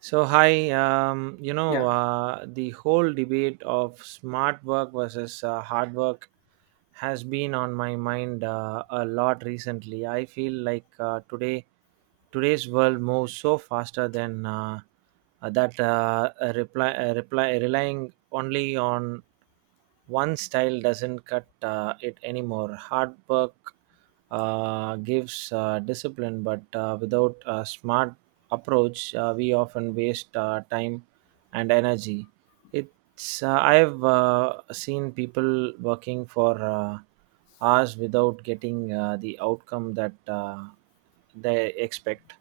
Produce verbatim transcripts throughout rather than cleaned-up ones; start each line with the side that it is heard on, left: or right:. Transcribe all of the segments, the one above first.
right: So hi, um, you know
left: Yeah,
right: uh, the whole debate of smart work versus uh, hard work has been on my mind uh, a lot recently. I feel like uh, today today's world moves so faster than uh, uh, that uh, a reply, a reply relying only on one style doesn't cut uh, it anymore. Hard work uh, gives uh, discipline, but uh, without a smart approach, uh, we often waste uh, time and energy. It's uh, I've uh, seen people working for uh, hours without getting uh, the outcome that uh, they expect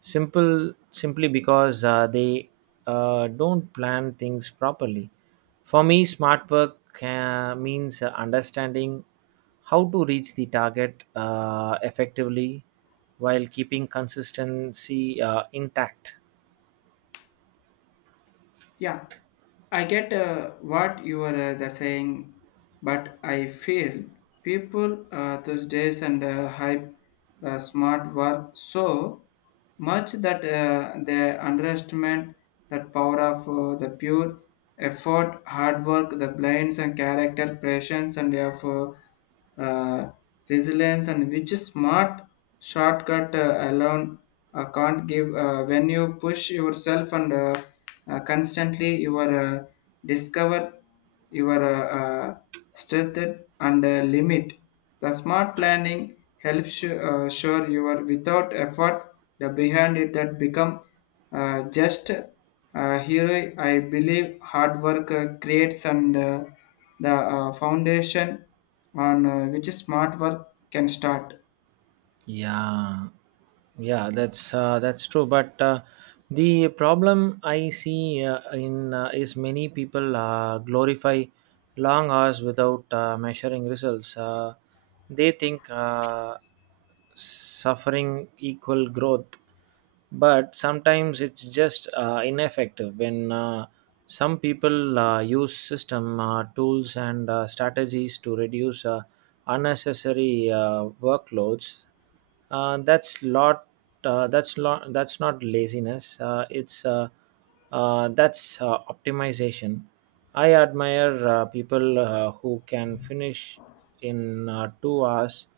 right: simple simply because uh, they uh, don't plan things properly. For me, smart work uh, means uh, understanding how to reach the target uh, effectively while keeping consistency uh, intact.
left: yeah. I get uh, what you are uh, the saying, but I feel people uh, those days and uh, hype the smart work so much that uh, they underestimate that power of uh, the pure effort, hard work, the blinds and character, patience and effort. uh, Resilience and which smart shortcut uh, alone uh, can't give uh, when you push yourself and uh, uh, constantly you are uh, discover your uh, uh, strength and uh, limit. The smart planning helps you, uh, sure you are without effort the behind it that become uh, just uh, here. I believe hard work uh, creates and uh, the uh, foundation on uh, which smart work can start.
right: Yeah, yeah, that's uh, that's true. But uh, the problem I see uh, in uh, is many people uh, glorify long hours without uh, measuring results. Uh, they think uh, suffering equal growth, but sometimes it's just uh, ineffective when. Uh, some people uh, use system uh, tools and uh, strategies to reduce uh, unnecessary uh, workloads. Uh, that's lot. Uh, that's lot. That's not laziness. Uh, it's uh, uh, that's uh, optimization. I admire uh, people uh, who can finish in uh, two hours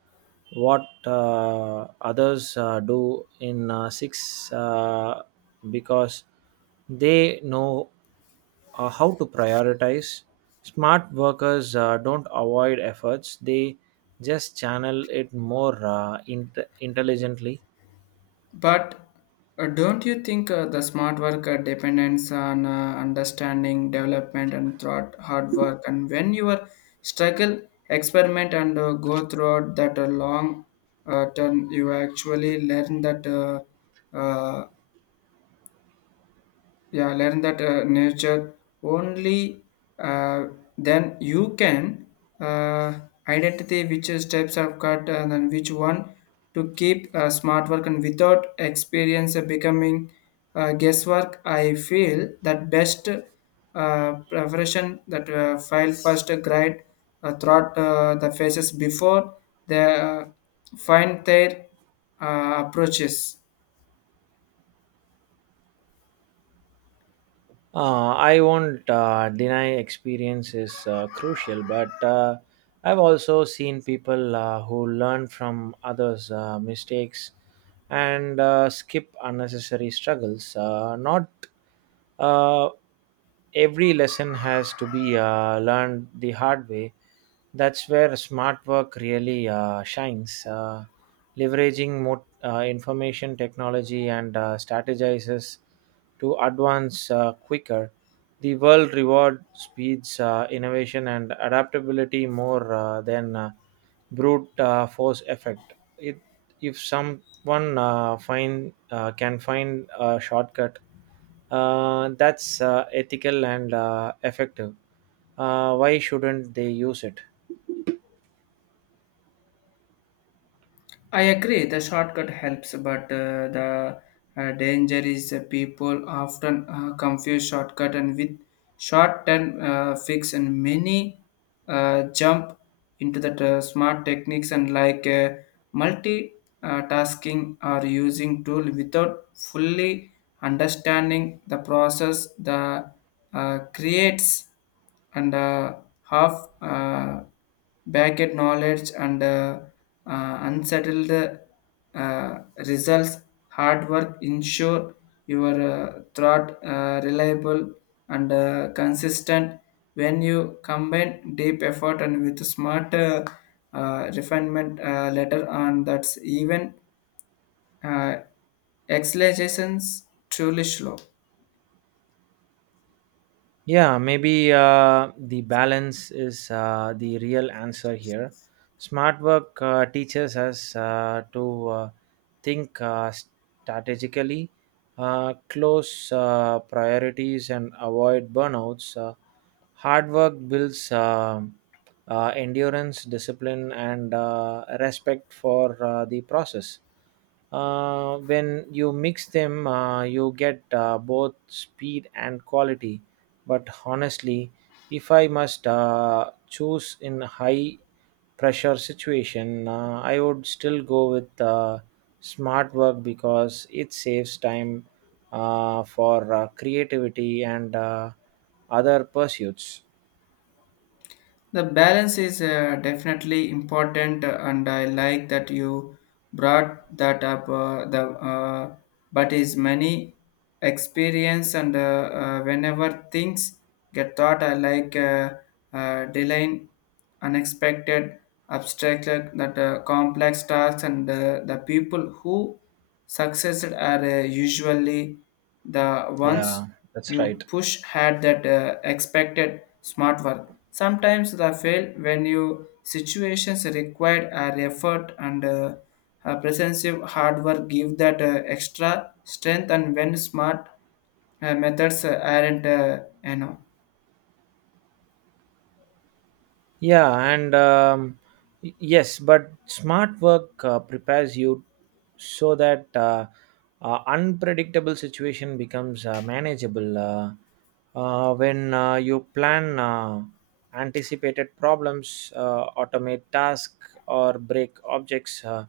right: what uh, others uh, do in uh, six uh, because they know uh, how to prioritize. Smart workers uh, don't avoid efforts; they just channel it more uh, int- intelligently.
left: But uh, don't you think uh, the smart work uh, depends on uh, understanding, development, and thought, hard work? And when you are struggle, experiment, and uh, go throughout that uh, long uh, term, you actually learn that uh, uh, yeah learn that uh, nature only, uh, then you can uh, identify which steps are cut and then which one to keep uh, smart work. And without experience uh, becoming uh, guesswork, I feel that best uh, preparation that uh, file first grade uh, throughout uh, the phases before they uh, find their uh, approaches.
right: Uh, I won't uh, deny experience is uh, crucial, but uh, I've also seen people uh, who learn from others' uh, mistakes and uh, skip unnecessary struggles. Uh, not uh, every lesson has to be uh, learned the hard way. That's where smart work really uh, shines. Uh, leveraging more uh, information technology and uh, strategizes to advance uh, quicker. The world reward speeds, uh, innovation, and adaptability more uh, than uh, brute uh, force effect. It, if some one uh, find uh, can find a shortcut uh, that's uh, ethical and uh, effective. Uh, why shouldn't they use it?
left: I agree the shortcut helps, but uh, the uh, danger is uh, people often uh, confuse shortcut and with short-term uh, fix, and many uh, jump into the uh, smart techniques and like uh, multitasking or using tool without fully understanding the process. The uh, creates and uh, half uh, backed knowledge and uh, uh, unsettled uh, results. Hard work ensure your uh, thought uh, reliable and uh, consistent when you combine deep effort and with smart uh, uh, refinement uh, later on, that's even uh, exhalations truly slow.
right: Yeah, maybe uh, the balance is uh, the real answer here. Smart work uh, teaches us uh, to uh, think uh, strategically, uh, close uh, priorities, and avoid burnouts. Uh, hard work builds um uh, endurance, discipline, and uh, respect for uh, the process. Uh, when you mix them, uh, you get uh, both speed and quality. But honestly, if I must uh, choose in high pressure situation, uh, I would still go with uh, smart work because it saves time uh, for uh, creativity and uh, other pursuits.
left: The balance is uh, definitely important, uh, and I like that you brought that up. Uh, the uh, but is many experience, and uh, uh, whenever things get thought, I like uh, uh, delaying unexpected, abstract, like that uh, complex tasks, and uh, the people who succeed are uh, usually the ones
right: Yeah, that's right.
left: you push had that uh, expected smart work. Sometimes the fail when you situations required an effort and uh, a presensive hard work give that uh, extra strength and when smart uh, methods uh, aren't uh, enough.
right: Yeah, and um, y- yes, but smart work uh, prepares you so that uh, uh, unpredictable situation becomes uh, manageable. Uh, uh, when uh, you plan uh, anticipated problems, uh, automate tasks, or break objects uh,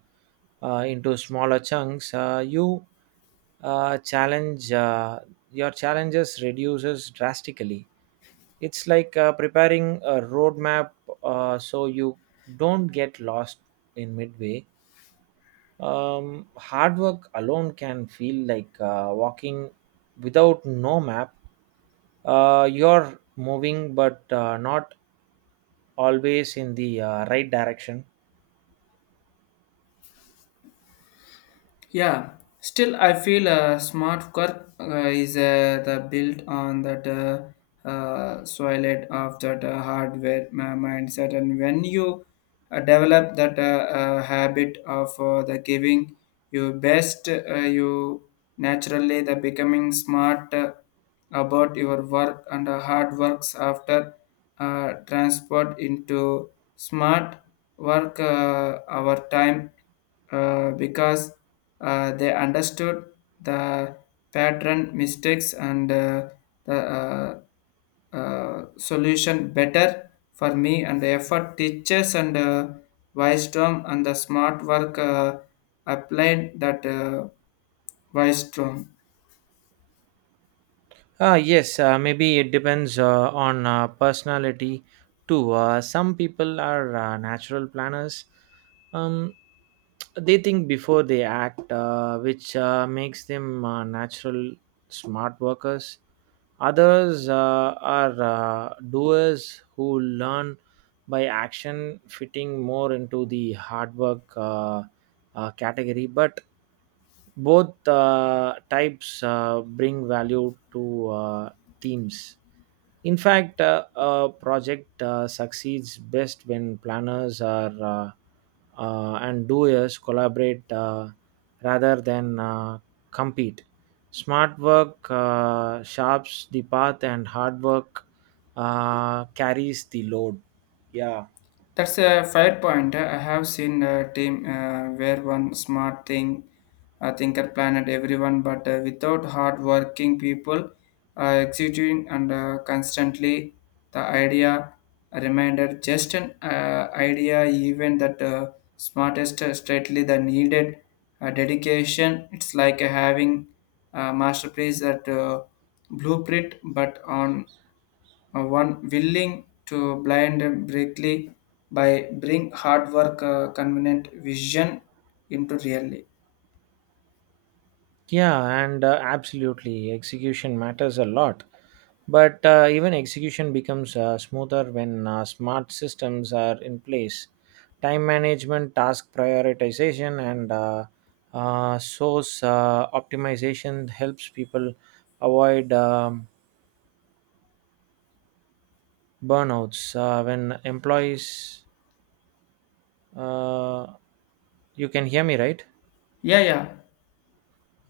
right: uh, into smaller chunks, uh, you uh, challenge uh, your challenges reduces drastically. It's like uh, preparing a roadmap uh, so you don't get lost in midway. Um, hard work alone can feel like uh, walking without no map. Uh, you're moving but uh, not always in the uh, right direction.
left: Yeah, still I feel a smart work uh, is uh, the built on that uh, uh, soil of that uh, hardware ma- mindset, and when you uh, develop that uh, uh, habit of uh, the giving your best, uh, you naturally the becoming smart uh, about your work and uh, hard works after uh, transport into smart work uh, our time uh, because uh, they understood the pattern, mistakes, and uh, the uh, uh, solution better for me. And the effort teaches and uh, wisdom and the smart work uh, applied that uh, wisdom.
right: Uh, yes, uh, maybe it depends uh, on uh, personality too. Uh, some people are uh, natural planners. Um, they think before they act, uh, which uh, makes them uh, natural smart workers. Others uh, are uh, doers who learn by action, fitting more into the hard work Uh, uh, category, but both uh, types uh, bring value to uh, teams. In fact, uh, a project uh, succeeds best when planners are uh, uh, and doers collaborate, uh, rather than uh, compete. Smart work uh, sharps the path, and hard work uh, carries the load. Yeah.
left: That's a fair point. I have seen a team uh, where one smart thing, uh, thinker planet everyone, but uh, without hard working people uh, executing and uh, constantly the idea reminder just an uh, idea. Even that uh, smartest uh, straightly the needed uh, dedication. It's like having a masterpiece that uh, blueprint, but on uh, one willing to blind them brightly by bring hard work, uh, convenient vision into reality.
right: Yeah, and uh, absolutely, execution matters a lot. But uh, even execution becomes uh, smoother when uh, smart systems are in place. Time management, task prioritization, and uh, uh, source uh, optimization helps people avoid um, burnouts. Uh, when employees, uh, you can hear me, right?
left: Yeah, yeah.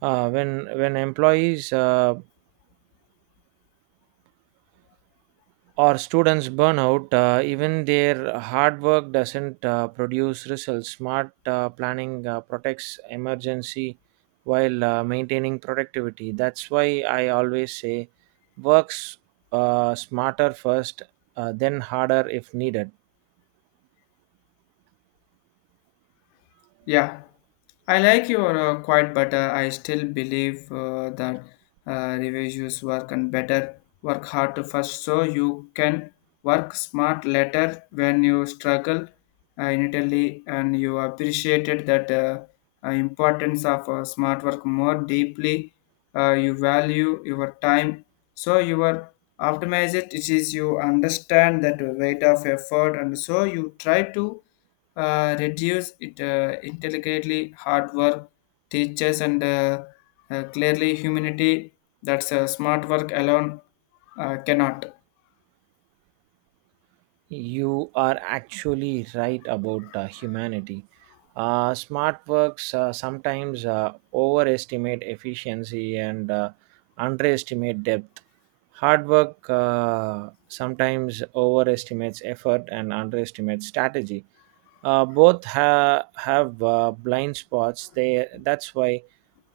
right: Uh, when when employees uh, or students burn out, uh, even their hard work doesn't uh, produce results. Smart uh, planning uh, protects emergency while uh, maintaining productivity. That's why I always say works uh, smarter first, uh, then harder if needed.
left: Yeah, I like your uh, quite, but uh, I still believe uh, that uh, reviewers work and better work hard to first, so you can work smart later. When you struggle uh, in Italy and you appreciated that uh, uh, importance of uh, smart work more deeply. Uh, you value your time, so you are optimize it. It is you understand that weight of effort, and so you try to uh, reduce it uh, intelligently. Hard work teachers and uh, uh, clearly humanity, that's uh, smart work alone uh, cannot
right: You are actually right about uh, humanity. Uh, smart works uh, sometimes uh, overestimate efficiency and uh, underestimate depth. Hard work uh, sometimes overestimates effort and underestimates strategy. Uh, both ha- have uh, blind spots. They that's why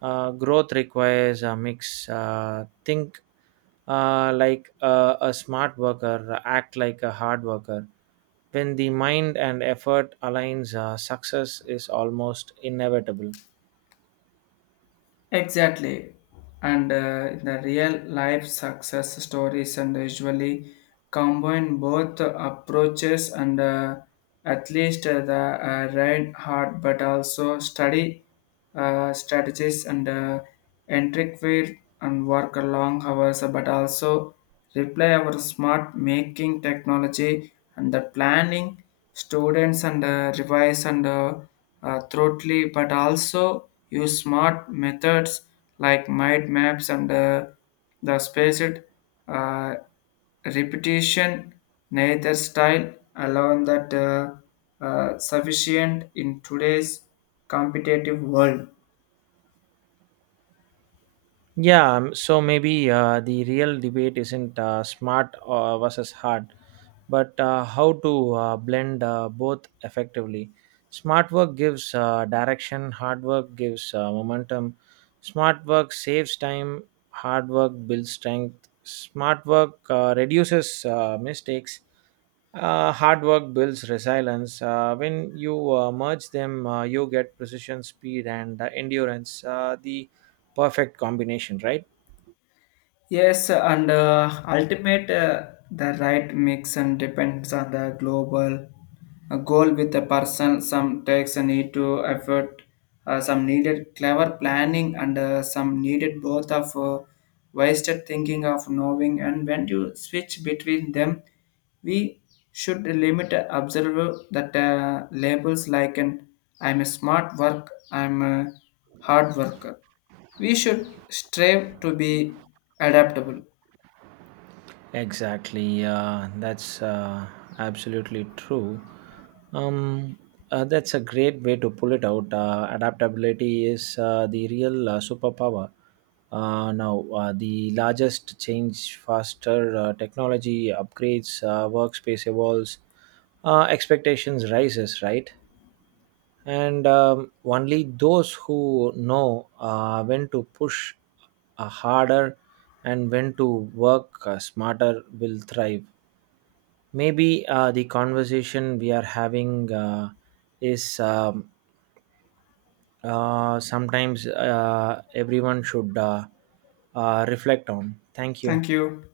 right: uh, growth requires a mix. Uh, think uh, like uh, a smart worker, act like a hard worker. When the mind and effort aligns, uh, success is almost inevitable.
left: exactly and uh, the real life success stories and usually combine both approaches and uh, at least uh, the uh, right heart but also study uh, strategies and uh, intricate and work long hours but also reply our smart making technology and the planning students and uh, revise and uh, uh, thoroughly but also use smart methods like mind maps and uh, the spaced uh, repetition. Neither style alone that uh, uh, sufficient in today's competitive world.
right: Yeah, um, so maybe uh, the real debate isn't uh, smart uh, versus hard, but uh, how to uh, blend uh, both effectively. Smart work gives uh, direction, hard work gives uh, momentum. Smart work saves time, hard work builds strength. Smart work uh, reduces uh, mistakes, uh, hard work builds resilience. Uh, when you uh, merge them, uh, you get precision, speed, and uh, endurance. Uh, the perfect combination, right?
left: Yes, and uh, ultimate uh, the right mix and depends on the global uh, goal with the person. Some takes a need to effort, uh, some needed clever planning, and uh, some needed both of uh, wasted thinking of knowing. And when you switch between them, we should limit uh, observe that uh, labels like an I'm a smart work, I'm a hard worker, we should strive to be adaptable.
right: Exactly. Uh, that's uh, absolutely true. Um, uh, that's a great way to pull it out. Uh, adaptability is uh, the real uh, superpower. Uh, now, uh, the largest change faster uh, technology upgrades, uh, workspace evolves, uh, expectations rises, right? And um, only those who know uh, when to push uh, harder and when to work uh, smarter will thrive. Maybe uh, the conversation we are having uh, is um, uh, sometimes uh, everyone should uh, uh, reflect on. Thank you.
left: Thank you.